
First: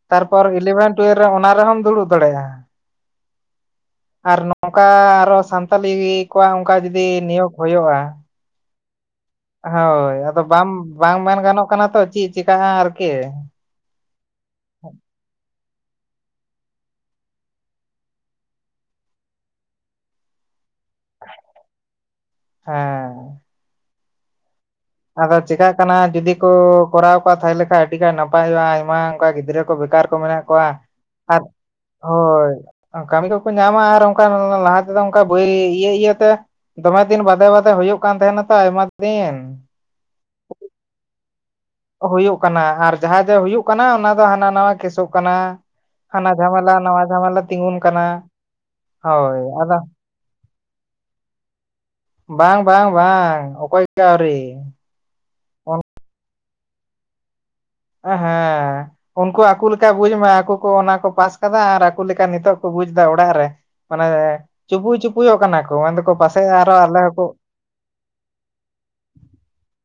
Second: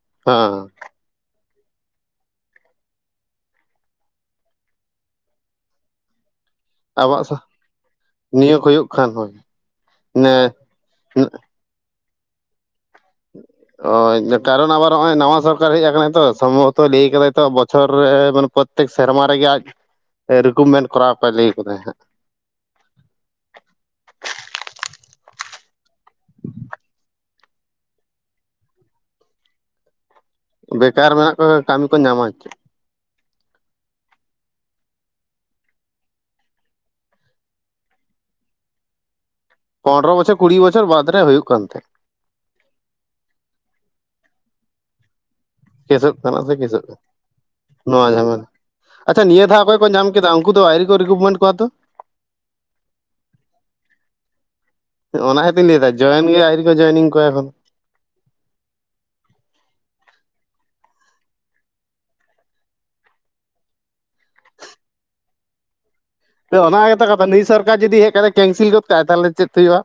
ᱛᱟᱨᱯᱚᱨ ᱦᱮᱸ ᱤᱞᱮᱵᱷᱮᱱ ᱴᱩᱭᱮᱞ ᱨᱮ ᱚᱱᱟ ᱨᱮᱦᱚᱢ ᱫᱩᱲᱩᱵ ᱫᱟᱲᱮᱭᱟᱜᱼᱟ ᱟᱨ ᱱᱚᱝᱠᱟ ᱟᱨᱚ ᱥᱟᱱᱛᱟᱞᱤ ᱠᱚᱣᱟ ᱚᱱᱠᱟ ᱡᱩᱫᱤ ᱟᱵᱚᱣᱟᱜ ᱥᱟ ᱱᱤᱭᱳᱜᱽ ᱦᱩᱭᱩᱜᱼᱟ ᱱᱤᱭᱟᱹ ᱠᱚ ᱦᱩᱭᱩᱜ ᱠᱷᱟᱱ ᱦᱳᱭ ᱦᱳᱭ ᱱᱮ ᱟᱫᱚ ᱵᱟᱝ ᱵᱟᱝ ᱢᱮᱱ ᱜᱟᱱᱚᱜ ᱠᱟᱱᱟ ᱛᱚ ᱪᱮᱫ ᱪᱤᱠᱟᱹᱜᱼᱟ ᱟᱨᱠᱤ ᱚ ᱠᱟᱨᱚᱱ ᱟᱵᱟᱨ ᱱᱚᱜᱼᱚᱭ ᱱᱟᱣᱟ ᱥᱚᱨᱠᱟᱨ ᱦᱮᱡ ᱟᱠᱟᱱᱟᱭ ᱛᱚ ᱥᱚᱢᱵᱷᱚᱵᱚᱛᱚ ᱞᱟᱹᱭ ᱠᱟᱫᱟᱭ ᱛᱚ ᱵᱚᱪᱷᱚᱨ ᱨᱮ ᱢᱟᱱᱮ ᱯᱨᱚᱛᱛᱮᱠ ᱥᱮᱨᱢᱟ ᱨᱮᱜᱮ ᱟᱡ ᱨᱤᱠᱩᱢᱮᱱ ᱠᱚᱨᱟᱣᱯᱟᱭ ᱞᱟᱹᱭ ᱟᱠᱟᱫᱟᱭ ᱦᱟᱸᱜ ᱦᱮᱸ ᱟᱫᱚ ᱪᱤᱠᱟᱹᱜ ᱠᱟᱱᱟ ᱡᱩᱫᱤ ᱠᱚ ᱠᱚᱨᱟᱣ ᱛᱟᱦᱮᱸ ᱞᱮᱠᱟᱱᱡ ᱟᱹᱰᱤᱜᱟᱱ ᱱᱟᱯᱟᱭᱚᱜᱼᱟ ᱟᱭᱢᱟ ᱚᱱᱠᱟ ᱜᱤᱫᱽᱨᱟᱹ ᱠᱚ ᱵᱮᱠᱟᱨ ᱢᱮᱱᱟᱜ ᱠᱚᱣᱟ ᱵᱮᱠᱟᱨ ᱢᱮᱱᱟᱜ ᱟᱨ ᱠᱚᱣᱟ ᱠᱟᱹᱢᱤ ᱠᱚ ᱧᱟᱢᱟ ᱦᱳᱭ ᱪᱮᱫ ᱠᱟᱹᱢᱤ ᱠᱚ ᱠᱚ ᱧᱟᱢᱟ ᱟᱨ ᱚᱱᱠᱟ ᱞᱟᱦᱟ ᱛᱮᱫᱚ ᱚᱱᱠᱟ ᱵᱟᱹᱭ ᱤᱭᱟᱹ ᱤᱭᱟᱹᱛᱮ ᱫᱚᱢᱮ ᱫᱤᱱ ᱵᱟᱫᱮ ᱵᱟᱫᱮ ᱦᱩᱭᱩᱜ ᱠᱟᱱ ᱛᱟᱦᱮᱱᱟ ᱛᱚ ᱟᱭᱢᱟ ᱫᱤᱱ ᱯᱚᱱᱨᱚ-ᱵᱚᱪᱷᱚᱨ ᱠᱩᱲᱤ ᱵᱚᱪᱷᱚᱨ ᱵᱟᱫᱽ ᱨᱮ ᱦᱩᱭᱩᱜ ᱠᱟᱱ ᱛᱟᱦᱮᱸᱫ ᱦᱩᱭᱩᱜ ᱠᱟᱱᱟ ᱟᱨ ᱡᱟᱦᱟᱸ ᱡᱮ ᱦᱩᱭᱩᱜ ᱠᱟᱱᱟ ᱚᱱᱟ ᱫᱚ ᱦᱟᱱᱟ ᱱᱟᱣᱟ ᱠᱮᱥᱚᱜ ᱠᱟᱱᱟ᱾ ᱠᱮᱥᱚᱜ ᱦᱟᱱᱟ ᱠᱟᱱᱟ ᱥᱮ ᱡᱷᱟᱢᱮᱞᱟ ᱠᱮᱥᱚᱜ ᱠᱟᱱᱟ ᱱᱟᱣᱟ ᱡᱷᱟᱢᱮᱞᱟ ᱛᱤᱜᱩᱱ ᱠᱟᱱᱟ, ᱱᱚᱣᱟ ᱡᱷᱟᱢᱮᱞᱟ ᱟᱪᱪᱷᱟ ᱦᱳᱭ ᱱᱤᱭᱟᱹ ᱫᱷᱟᱣ ᱟᱫᱚ ᱠᱷᱚᱱᱚᱡ ᱠᱚ ᱧᱟᱢ ᱠᱮᱫᱟ ᱩᱱᱠᱩ ᱫᱚ ᱟᱹᱣᱨᱤ ᱠᱚ ᱨᱤᱠᱨᱩᱴᱢᱮᱱᱴ ᱠᱚᱣᱟ ᱛᱚ? ᱵᱟᱝ, ᱵᱟᱝ, ᱵᱟᱝ! ᱚᱠᱚᱭ ᱜᱮ ᱟᱣᱨᱤ ᱞᱤᱧ ᱞᱟᱹᱭ ᱫᱟ ᱡᱚᱭᱮᱱ ᱜᱮ ᱟᱣᱨᱤ ᱠᱚ ᱡᱚᱭᱱᱤᱝ ᱠᱚᱣᱟ ᱮᱠᱷᱚᱱᱚ ᱚ ᱦᱮᱸᱻ ᱩᱱᱠᱩ ᱟᱠᱩ ᱞᱤᱠᱟ ᱵᱩᱡᱽ ᱢᱟ ᱟᱠᱩ ᱠᱚ ᱚᱱᱟ ᱠᱚ ᱯᱟᱥ ᱠᱟᱫᱟ ᱟᱨ ᱟᱠᱩ ᱞᱮᱠᱟ ᱱᱤᱛᱚᱜ ᱠᱩ ᱵᱩᱡᱽ ᱫᱟ ᱚᱲᱟᱜ ᱨᱮ ᱢᱟᱱᱮᱻ ᱪᱩᱯᱩᱭ ᱪᱩᱯᱩᱭᱚᱜ ᱠᱟᱱᱟ ᱠᱚ ᱢᱮᱱ ᱫᱟᱠ ᱛᱚ ᱚᱱᱟ ᱜᱮᱛᱚ ᱠᱟᱛᱷᱟ ᱱᱩᱭ ᱥᱟᱨᱠᱟᱨ ᱡᱩᱫᱤ ᱦᱮᱡ ᱠᱟᱛᱮ ᱠᱮᱱᱥᱤᱞ ᱜᱚᱫ ᱠᱟᱜᱼᱟᱭ ᱛᱟᱦᱚᱞᱮ ᱪᱮᱫ ᱦᱩᱭᱩᱜᱼᱟ᱾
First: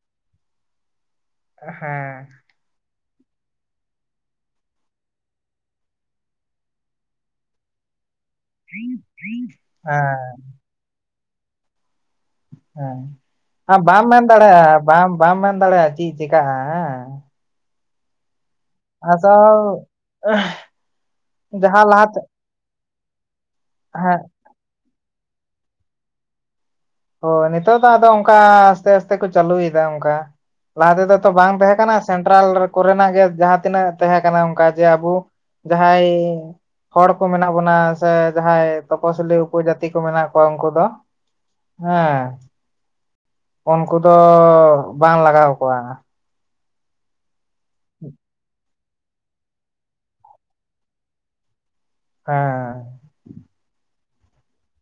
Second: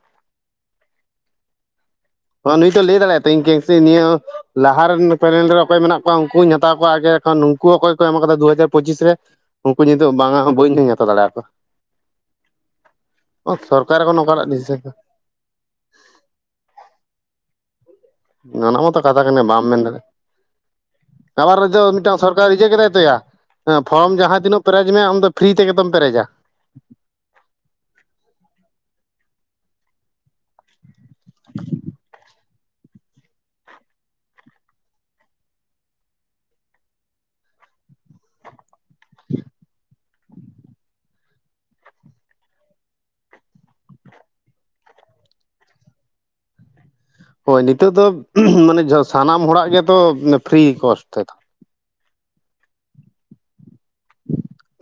ᱦᱮᱸ ᱚ ᱱᱩᱭ ᱛᱚ ᱞᱟᱹᱭ ᱫᱟᱲᱮᱭᱟᱜ ᱛᱮᱧ ᱠᱮᱭᱥᱤ ᱱᱤᱭᱟᱹ ᱦᱚᱸ ᱞᱟᱦᱟ ᱨᱮᱱ ᱯᱮᱱᱮᱞ‌ ᱨᱮᱫᱚ ᱚᱠᱚᱭ ᱢᱮᱱᱟᱜ ᱠᱚᱣᱟ ᱩᱱᱠᱩᱧ ᱦᱟᱛᱟᱣ ᱠᱚᱣᱟ ᱟᱜᱮ ᱠᱷᱚᱱ ᱱᱩᱝᱠᱩ ᱦᱚᱸ ᱚᱠᱚᱭ ᱠᱚ ᱮᱢ ᱢᱟ ᱠᱟᱫᱟ᱾ ᱫᱩ ᱦᱟᱡᱟᱨ ᱯᱚᱪᱤᱥ ᱨᱮ ᱩᱱᱠᱩ ᱧᱤᱛᱚᱜ ᱦᱮᱸ ᱵᱟᱝᱟ‌ ᱦᱚᱸ ᱵᱟᱹᱧ ᱦᱟᱛᱟᱣ ᱫᱟᱲᱮ ᱭᱟᱠᱚᱣᱟ᱾ ᱦᱮᱸ ᱟᱢ ᱵᱟᱢ ᱢᱮᱱ ᱚᱠᱟᱴᱟᱜ ᱰᱤᱥᱤᱥᱮᱱ ᱫᱟᱲᱮᱭᱟᱜᱼᱟ! ᱵᱟᱢᱼᱵᱟᱢ ᱢᱮᱱ ᱫᱟᱲᱮᱭᱟᱜᱼᱟ! ᱪᱤᱫ ᱪᱮᱠᱟᱜᱼᱟ ᱦᱮᱸᱻ ᱩᱸᱻ ᱚᱱᱟ ᱢᱟᱛᱚ ᱠᱟᱛᱷᱟ ᱠᱟᱱᱟ ᱵᱟᱢ ᱢᱮᱱ ᱫᱟᱲᱮᱜ ᱟᱵᱟᱨ ᱨᱮ ᱡᱚ ᱡᱟᱦᱟᱸ ᱢᱤᱫᱴᱟᱝ ᱞᱟᱦᱟᱛᱮ ᱥᱚᱨᱠᱟᱨ ᱨᱤᱡᱮ ᱠᱮᱫᱟᱭ ᱛᱚᱭᱟ ᱦᱮᱸ ᱯᱷᱚᱨᱚᱢ ᱡᱟᱦᱟᱸ ᱛᱤᱱᱟᱹᱜ ᱯᱮᱨᱮᱡᱽ ᱢᱮ ᱟᱢ ᱫᱚ ᱯᱷᱨᱤ ᱛᱮᱜᱮ‌ ᱛᱚᱢ ᱯᱮᱨᱮᱡᱟ᱾ ᱦᱚᱭ ᱱᱤᱛᱚᱜ ᱫᱚ ᱟᱫᱚ ᱚᱱᱠᱟ ᱟᱥᱛᱮ ᱟᱥᱛᱮ ᱠᱚ ᱪᱟᱞᱩ ᱭᱮᱫᱟ ᱚᱱᱠᱟ᱾ ᱞᱟᱦᱟ ᱛᱮᱫᱚ ᱛᱚ ᱵᱟᱝ ᱛᱮᱦᱮᱸ ᱠᱟᱱᱟ ᱥᱮᱱᱴᱨᱟᱞ ᱨᱮ ᱠᱚᱨᱮᱱᱟᱜ ᱜᱮ ᱡᱟᱦᱟᱸᱛᱤᱱᱟᱹᱜ ᱛᱮᱦᱮᱸ ᱠᱟᱱᱟ ᱚᱱᱠᱟ ᱡᱮ ᱟᱵᱩ ᱡᱟᱦᱟᱸᱭ ᱦᱚᱲ ᱠᱚ ᱢᱮᱱᱟᱜ ᱵᱚᱱᱟ ᱥᱮ ᱡᱟᱦᱟᱸᱭ ᱛᱚᱯᱚᱥᱤᱞᱤ ᱩᱯᱩᱡᱟᱛᱤ ᱠᱚ ᱢᱮᱱᱟᱜ ᱠᱚᱣᱟ ᱩᱱᱠᱩ ᱫᱚ ᱦᱮᱸᱻ ᱚᱱᱠᱩ ᱫᱚ ᱵᱟᱝ ᱞᱟᱜᱟᱣ ᱠᱚᱣᱟ᱾ ᱦᱳᱭ ᱱᱤᱛᱚᱜ ᱫᱚ ᱩᱦᱩᱢᱻ ᱢᱟᱱᱮ ᱡᱷᱚ ᱥᱟᱱᱟᱢ ᱦᱚᱲᱟᱜ ᱜᱮᱛᱚ ᱩᱢ ᱯᱷᱨᱤ ᱠᱚᱥ ᱛᱮᱛᱚ᱾ ᱦᱮᱸᱻ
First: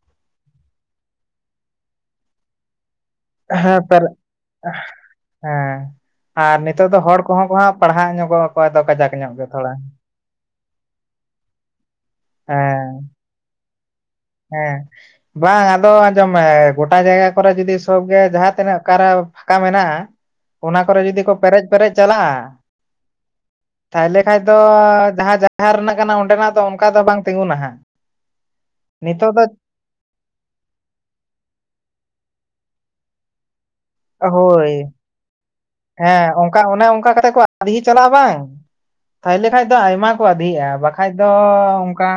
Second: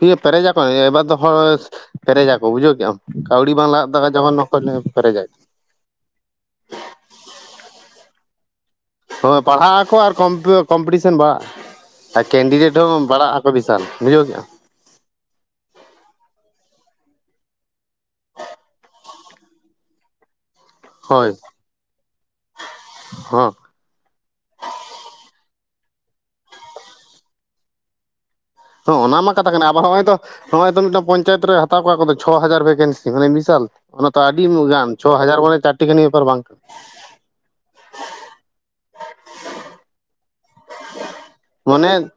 ᱤᱭᱟᱹ ᱯᱮᱨᱮᱡᱟᱠᱚ ᱮ ᱮᱵᱟᱨ ᱫᱚ ᱦᱚᱲ ᱚᱥ ᱯᱮᱨᱮᱡᱟᱠᱚ ᱵᱩᱡᱷᱟᱹᱣ ᱠᱮᱜᱼᱟᱢ᱾ ᱠᱟᱣᱰᱤ ᱵᱟᱝ ᱞᱟᱜ ᱫᱟ ᱡᱚᱢᱚᱱ ᱱᱚᱠᱚ ᱱᱚᱭ ᱯᱨᱮᱡᱟ ᱦᱮᱸᱻ ᱟᱨ ᱱᱤᱛᱚᱜ ᱫᱚ ᱦᱚᱲ ᱠᱚᱦᱚᱸ ᱠᱚ ᱦᱟᱸᱜ ᱯᱟᱲᱦᱟᱣ ᱧᱚᱜᱚᱜᱼᱠᱚ᱾ ᱦᱚᱭ ᱯᱟᱲᱦᱟᱜ ᱟᱠᱚ ᱟᱨ ᱠᱚᱢ ᱦᱮᱸᱻᱵᱟᱝ ᱟᱫᱚ ᱟᱡᱽᱢ ᱢᱮ ᱠᱟ ᱡᱟᱭᱜᱟ ᱠᱚᱨᱮ ᱡᱩᱫᱤ ᱥᱚᱵᱽ ᱜᱮ ᱡᱟᱦᱟᱸ ᱛᱤᱱᱟᱹᱜ ᱠᱟᱨᱟ ᱯᱷᱟᱠᱟ ᱢᱮᱱᱟᱜᱼᱟ᱾ ᱚᱱᱟ ᱠᱚᱨᱮ ᱡᱩᱫᱤ ᱠᱚ ᱦᱳᱭ ᱯᱮᱨᱮᱡ ᱯᱮᱨᱮᱡ ᱪᱟᱞᱟᱜᱼᱟ, ᱦᱚᱸ ᱛᱟᱦᱮᱞᱮ ᱠᱷᱟᱡ ᱫᱚ ᱡᱟᱦᱟᱸ ᱡᱟ ᱡᱟ ᱨᱮᱱᱟᱜ ᱠᱟᱱᱟ ᱚᱸᱰᱮᱱᱟᱜ ᱫᱚ ᱚᱱᱠᱟ ᱫᱚ ᱵᱟᱝ ᱛᱤᱸᱜᱩᱱᱟ ᱦᱟᱸᱜ᱾ ᱦᱚᱸ ᱚᱱᱟ ᱱᱤᱛᱚᱜ ᱢᱟ ᱫᱚ ᱠᱟᱛᱷᱟ ᱠᱟᱱᱟ ᱟᱵᱟᱨ ᱦᱚᱸᱜᱼᱚᱭ ᱛᱚ ᱦᱚᱸᱼᱚᱭ ᱛᱚ ᱢᱤᱫᱴᱟᱝ ᱯᱚᱧᱪᱟᱭᱮᱛ ᱨᱮ ᱦᱟᱛᱟᱣ ᱠᱚᱣᱟ ᱠᱚ ᱛᱚ ᱪᱷᱚ ᱦᱟᱡᱟᱨ ᱵᱷᱮᱠᱮᱱᱥᱤ ᱛᱮ ᱠᱷᱟᱱᱮ ᱢᱤᱥᱟᱞ ᱚ ᱦᱳᱭ ᱠᱷᱟᱱᱤ ᱵᱮᱯᱟᱨ ᱦᱮᱸᱻ ᱵᱟᱝ ᱚᱝᱠᱟ ᱠᱟᱱᱟ ᱚᱱᱟ ᱚᱝᱠᱟ ᱠᱟᱛᱮᱜ ᱠᱚ ᱟᱫᱷᱦᱤ ᱪᱟᱞᱟᱜᱼᱟ ᱵᱟᱝ᱾ ᱛᱟᱦᱮᱞᱮ ᱠᱷᱟᱡ ᱫᱚ ᱟᱭᱢᱟ ᱠᱚ ᱟᱫᱷᱤᱜᱼᱟ ᱵᱟᱠᱷᱟᱡ‌ ᱫᱚ ᱚᱱᱠᱟ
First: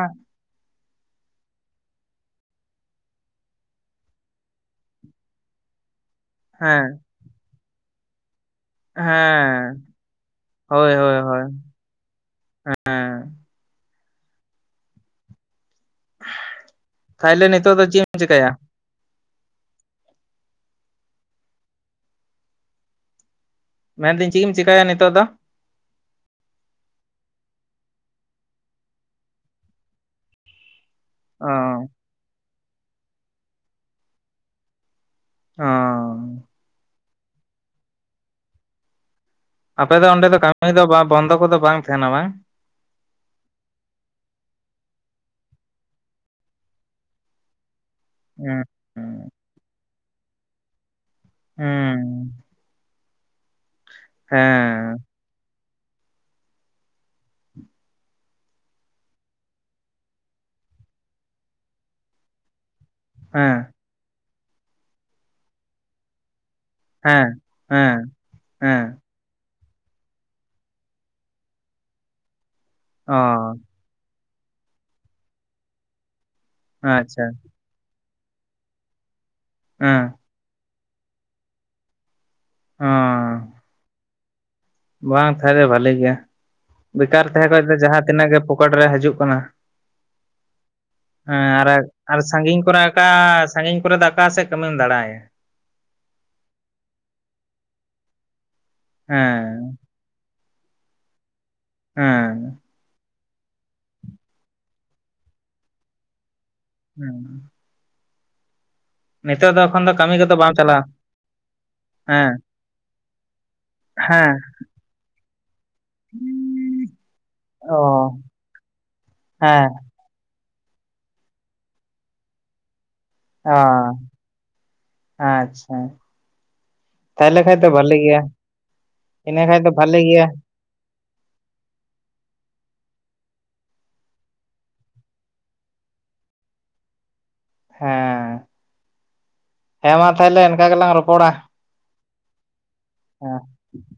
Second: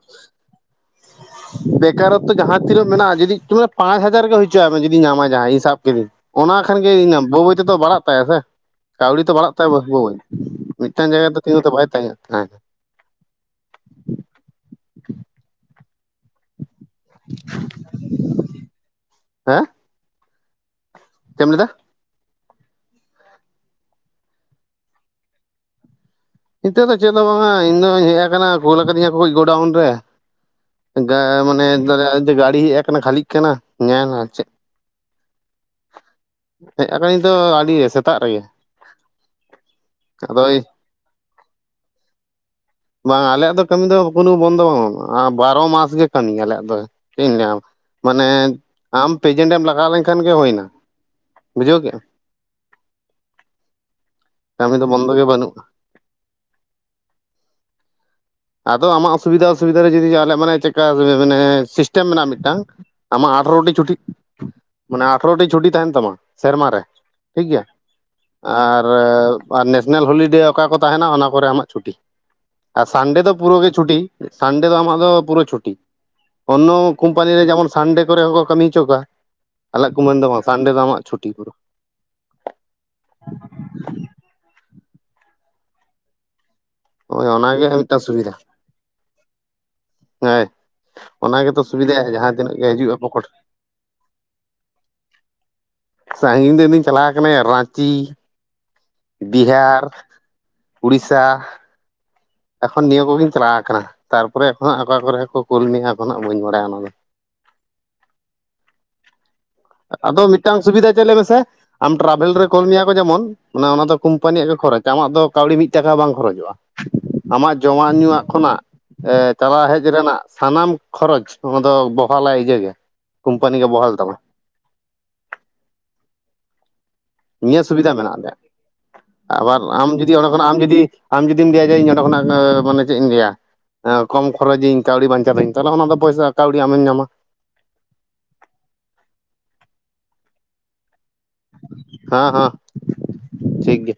<inaudible> ᱵᱮᱠᱟᱨ ᱚᱠᱛᱚ ᱡᱟᱦᱟᱸ ᱛᱤᱱᱟᱹᱜ ᱢᱮᱱᱟᱜᱼᱟ, ᱡᱩᱫᱤ ᱛᱚ ᱯᱟᱸᱪ ᱦᱟᱡᱟᱨ ᱜᱮ ᱦᱩᱭ ᱪᱩᱭᱟ ᱢᱮ ᱡᱩᱫᱤ ᱧᱟᱢᱟᱭ ᱡᱟᱦᱟᱸᱭ ᱤᱧ ᱥᱟᱵ ᱠᱤᱫᱤᱧ ᱚᱱᱟ ᱠᱷᱟᱱ ᱦᱮᱸ ᱜᱮ ᱤᱧᱟᱜ ᱵᱟᱹ ᱵᱟᱹᱭ ᱛᱮᱛᱚ ᱵᱟᱲᱟᱜ ᱛᱟᱭᱟ ᱥᱮ ᱠᱟᱣᱰᱤ ᱛᱚ ᱵᱟᱲᱟᱜ ᱛᱟᱭᱟ ᱵᱚ ᱦᱮᱸ ᱦᱚᱭ ᱦᱳᱭ ᱢᱤᱫᱴᱟᱝ ᱦᱳᱭ ᱡᱟᱭᱜᱟ ᱨᱮ ᱫᱚ ᱦᱳᱭ ᱛᱤᱝᱜᱩ ᱛᱮ ᱵᱟᱭ ᱛᱮᱦᱮᱸᱭᱟ ᱛᱟᱦᱮᱸᱱᱟ ᱦᱮᱸ ᱛᱟᱦᱮᱞᱮ ᱱᱤᱛᱚᱜ ᱫᱚ ᱪᱤᱜ ᱮᱢ ᱪᱮᱠᱟᱭᱟ? ᱦᱟᱸ! ᱪᱮᱜ ᱮᱢ ᱞᱟᱹᱭ ᱫᱟ? ᱢᱮᱱᱫᱤᱧ ᱪᱤᱜ ᱮᱢ ᱪᱮᱠᱟᱭᱟ ᱱᱤᱛᱚᱜ ᱫᱚ? ᱱᱤᱛᱚᱜ ᱫᱚ ᱪᱮᱫ ᱦᱚᱸ ᱵᱟᱝᱟ ᱤᱧ ᱫᱚᱧ ᱦᱮᱡ ᱟᱠᱟᱱᱟ ᱠᱩᱞ ᱞᱟᱠᱟ ᱫᱤᱧᱟ ᱠᱩ ᱜᱚᱰᱟᱣᱩᱱ ᱨᱮ᱾ ᱜᱟ ᱚ ᱢᱟᱱᱮ ᱫᱚ ᱚ ᱫᱚ ᱜᱟᱲᱤ ᱦᱮᱡ ᱟᱠᱟᱱᱟ ᱠᱷᱟᱞᱤᱜ ᱠᱟᱱᱟ, ᱧᱮᱞᱟ ᱪᱮᱜ ᱚ ᱦᱮᱸ ᱟᱫᱚ ᱧᱤᱛᱚᱜ ᱟᱰᱤ ᱥᱮᱛᱟᱜ ᱨᱮᱜᱮ ᱟᱯᱮ ᱫᱚ ᱚᱸᱰᱮ ᱫᱚ ᱟᱫᱚ ᱠᱟᱢᱤ ᱫᱚ ᱵᱟ ᱵᱚᱱᱫᱚ ᱠᱚᱫᱚ ᱵᱟᱝ ᱛᱮᱦᱮᱱᱟ ᱵᱟᱝ? ᱵᱟᱝ ᱟᱞᱮᱭᱟᱜ ᱫᱚ ᱠᱟᱹᱢᱤ ᱫᱚ ᱠᱚᱱᱩ ᱵᱚᱱᱫᱚ ᱵᱟᱝ ᱵᱟᱱᱩᱜᱼᱟ ᱵᱟᱨᱚ ᱢᱟᱥ ᱜᱮ ᱠᱟᱢᱤ ᱟᱞᱮᱭᱟᱜ ᱫᱚ ᱪᱮᱫ ᱤᱧ ᱞᱟᱹᱭᱟᱢᱟ ᱢᱟᱱᱮ ᱦᱩᱸ ᱟᱢ ᱦᱩᱸ ᱯᱮᱡᱮᱱᱴ ᱮᱢ ᱞᱟᱜᱟᱣ ᱞᱮᱱᱠᱷᱟᱱ ᱜᱮ ᱦᱚᱭ ᱱᱟ ᱦᱮᱸᱻ ᱠᱟᱢᱤ ᱫᱚ ᱵᱚᱱᱫᱚ ᱜᱮ ᱵᱟᱱᱩᱜᱼᱟ ᱟᱫᱚ ᱟᱢᱟᱜ ᱚᱥᱩᱵᱤᱫᱟ ᱥᱩᱵᱤᱫᱟ ᱨᱮ ᱡᱩᱫᱤ ᱟᱞᱮᱭᱟᱜ ᱚ ᱢᱟᱱᱮ ᱪᱮᱫᱠᱟ ᱮᱻ ᱢᱟᱱᱮ ᱥᱤᱥᱴᱮᱢ ᱢᱮᱱᱟᱜᱼᱟ ᱢᱤᱫᱴᱟᱝ ᱟᱢᱟᱜ ᱟᱴᱷᱟᱨᱚ ᱴᱤ ᱪᱷᱩᱴᱤᱜ ᱢᱟᱱᱮ ᱟᱴᱷᱟᱨᱚ ᱴᱤ ᱪᱷᱩᱴᱤ ᱛᱟᱦᱮᱱ ᱛᱟᱢᱟ ᱥᱮᱨᱢᱟ ᱨᱮ ᱦᱮᱸ ᱴᱷᱤᱠ ᱜᱮᱭᱟ ᱦᱮᱸ ᱟᱨ ᱦᱮᱸ ᱮᱸ <inaudible> ᱟᱨ ᱱᱮᱥᱱᱮᱞ ᱦᱚᱞᱤᱰᱮ ᱚᱠᱟ ᱠᱚ ᱛᱟᱦᱮᱱᱟ ᱚᱱᱟ ᱠᱚᱨᱮ ᱟᱢᱟᱜ ᱪᱷᱩᱴᱤ ᱟᱨ ᱚ ᱥᱟᱱᱰᱮ ᱫᱚ ᱯᱩᱨᱟᱹ ᱜᱮ ᱪᱷᱩᱴᱤ ᱥᱟᱱᱰᱮ ᱫᱚ ᱟᱢᱟᱜ ᱫᱚ ᱯᱩᱨᱟᱹ ᱪᱷᱩᱴᱤ ᱚᱱᱱᱚ ᱟᱪᱪᱷᱟ ᱠᱳᱢᱯᱟᱱᱤ ᱨᱮ ᱡᱮᱢᱚᱱ ᱥᱟᱱᱰᱮ ᱠᱚᱨᱮ ᱦᱚᱸᱠᱚ ᱠᱟᱹᱢᱤ ᱦᱚᱪᱚ ᱠᱚᱣᱟ ᱟᱞᱮᱟᱜ ᱦᱮᱸ ᱠᱩᱢᱟᱹᱱ ᱫᱚ ᱵᱟᱝ ᱥᱟᱱᱰᱮ ᱫᱚ ᱟᱢᱟᱜ ᱪᱷᱩᱴᱤ ᱯᱩᱨᱟᱹ <inaudible> ᱚ ᱵᱟᱝ ᱛᱟᱦᱮᱞᱮ ᱵᱷᱟᱞᱮ ᱜᱮᱭᱟ ᱵᱮᱠᱟᱨ ᱦᱳᱭ ᱛᱟᱦᱮᱸ ᱠᱷᱚᱡ ᱚᱱᱟᱜᱮ ᱫᱚ ᱢᱤᱫᱴᱟᱝ ᱡᱟᱦᱟᱸ ᱛᱤᱱᱟᱹᱜ ᱥᱩᱵᱤᱫᱷᱟ ᱜᱮ ᱯᱚᱠᱮᱴ ᱨᱮ ᱦᱤᱡᱩᱜ ᱠᱟᱱᱟ <unintelligible> ᱚᱱᱟ ᱦᱮᱸ ᱜᱮᱛᱚ ᱟᱨ ᱥᱩᱵᱤᱫᱷᱟᱭᱟ ᱟᱨ ᱡᱟᱦᱟᱸ ᱛᱤᱱᱟᱹᱜ ᱥᱟᱺᱜᱤᱧ ᱜᱮ ᱠᱚᱨᱮ ᱦᱤᱡᱩᱜᱼᱟ ᱟᱠᱟ ᱯᱚᱠᱚᱴ ᱥᱟᱺᱜᱤᱧ ᱠᱚᱨᱮ ᱫᱚ ᱟᱠᱟ ᱥᱮᱫ ᱠᱟᱹᱢᱤᱢ ᱫᱟᱲᱟᱭᱟ ᱥᱟᱺᱜᱤᱧ ᱤᱧ ᱫᱩᱧ ᱪᱟᱞᱟᱣ ᱠᱟᱱᱟᱭᱟ ᱨᱟᱸᱪᱤ ᱦᱮᱸ ᱵᱤᱦᱟᱨ ᱩᱲᱤᱥᱟ ᱦᱮᱸ ᱮᱠᱷᱚᱱ ᱱᱤᱭᱟᱹ ᱠᱚᱜᱮᱧ ᱪᱟᱞᱟᱣ ᱟᱠᱟᱱᱟ ᱛᱟᱨᱯᱚᱨᱮ ᱮᱠᱷᱚᱱᱚ ᱚᱠᱟ ᱠᱚᱨᱮ ᱦᱚᱸ ᱠᱚ ᱠᱳᱞ ᱱᱤᱜ-ᱟ ᱮᱠᱷᱚᱱ ᱦᱟᱸᱜ ᱵᱟᱹᱧ ᱵᱟᱰᱟᱭᱟ ᱦᱩᱸ ᱱᱮᱛᱟᱨ ᱫᱚ <inaudible> ᱟᱫᱚ ᱠᱚᱫᱚ ᱵᱟᱢ ᱢᱤᱫᱴᱟᱝ ᱪᱟᱞᱟᱜᱼᱟ ᱥᱩᱵᱤᱫᱷᱟ ᱪᱮᱫ ᱞᱮ ᱢᱮᱥᱮ ᱟᱢ ᱦᱮᱸ ᱴᱨᱟᱵᱷᱮᱞ ᱨᱮ ᱠᱳᱞ ᱢᱮᱭᱟ ᱠᱚ ᱡᱮᱢᱚᱱ ᱢᱟᱱᱮ ᱚᱱᱟ ᱫᱚ ᱦᱮᱸ ᱠᱳᱢᱯᱟᱱᱤᱭᱟᱜ ᱠᱷᱚᱨᱚᱪ ᱟᱢᱟᱜ ᱫᱚ ᱠᱟᱹᱣᱰᱤ ᱢᱤᱫ ᱴᱟᱠᱟ ᱵᱟᱝ ᱠᱷᱚᱨᱚᱪᱚᱜ-ᱟ ᱟᱢᱟᱜ ᱚ ᱡᱚᱢᱟᱜ ᱧᱩᱣᱟᱜ ᱠᱷᱚᱱᱟᱜ ᱮ ᱪᱟᱞᱟᱣ ᱦᱮᱸ ᱦᱮᱡ ᱨᱮᱱᱟᱜ ᱥᱟᱱᱟᱢ ᱠᱷᱚᱨᱚᱪ ᱱᱚᱣᱟ ᱫᱚ ᱵᱚᱦᱟᱞᱟ ᱤᱭᱟᱹ ᱜᱮ ᱠᱳᱢᱯᱟᱱᱤ ᱚ ᱜᱮ ᱵᱚᱦᱟᱞ ᱛᱟᱢᱟ ᱟᱪᱪᱷᱟ ᱛᱟᱦᱚᱞᱮ ᱠᱷᱟᱡ ᱱᱤᱭᱟᱹ ᱫᱚ ᱥᱩᱵᱤᱫᱷᱟ ᱵᱷᱟᱞᱮ ᱢᱮᱱᱟᱜ ᱜᱮᱭᱟ ᱟᱞᱮᱭᱟᱜ ᱤᱱᱟᱹ ᱟᱵᱟᱨ ᱠᱷᱟᱡ ᱫᱚ ᱟᱢ ᱵᱷᱟᱞᱮ ᱡᱩᱫᱤ ᱜᱮᱭᱟ ᱚᱸᱰᱮ ᱠᱷᱚᱱᱟᱜ ᱟᱢ ᱡᱩᱫᱤ ᱟᱢ ᱡᱩᱫᱤᱢ ᱞᱟᱹᱭᱟ ᱡᱮ ᱤᱧ ᱚᱸᱰᱮ ᱠᱷᱚᱱᱟᱜ ᱚᱸ ᱢᱟᱱᱮ ᱪᱮᱫ ᱤᱧ ᱞᱟᱹᱭᱟ ᱠᱚᱢ ᱠᱷᱚᱨᱚᱪᱤᱧ ᱠᱟᱹᱣᱰᱤ ᱵᱟᱧᱪᱟᱣᱟᱹᱧ ᱛᱟᱦᱞᱮ ᱚᱱᱟ ᱫᱚ ᱯᱚᱭᱥᱟ ᱠᱟᱹᱣᱰᱤ ᱟᱢᱮᱢ ᱧᱟᱢᱟ ᱦᱮᱸ ᱦᱮᱸ ᱢᱟ ᱛᱟᱦᱮᱞᱮ ᱤᱱᱠᱟᱹ ᱜᱮᱞᱟᱝ ᱨᱚᱯᱚᱲᱟ ᱦᱟᱸ ᱦᱟᱸ ᱦᱮᱸ ᱴᱷᱤᱠ ᱜᱮᱭᱟ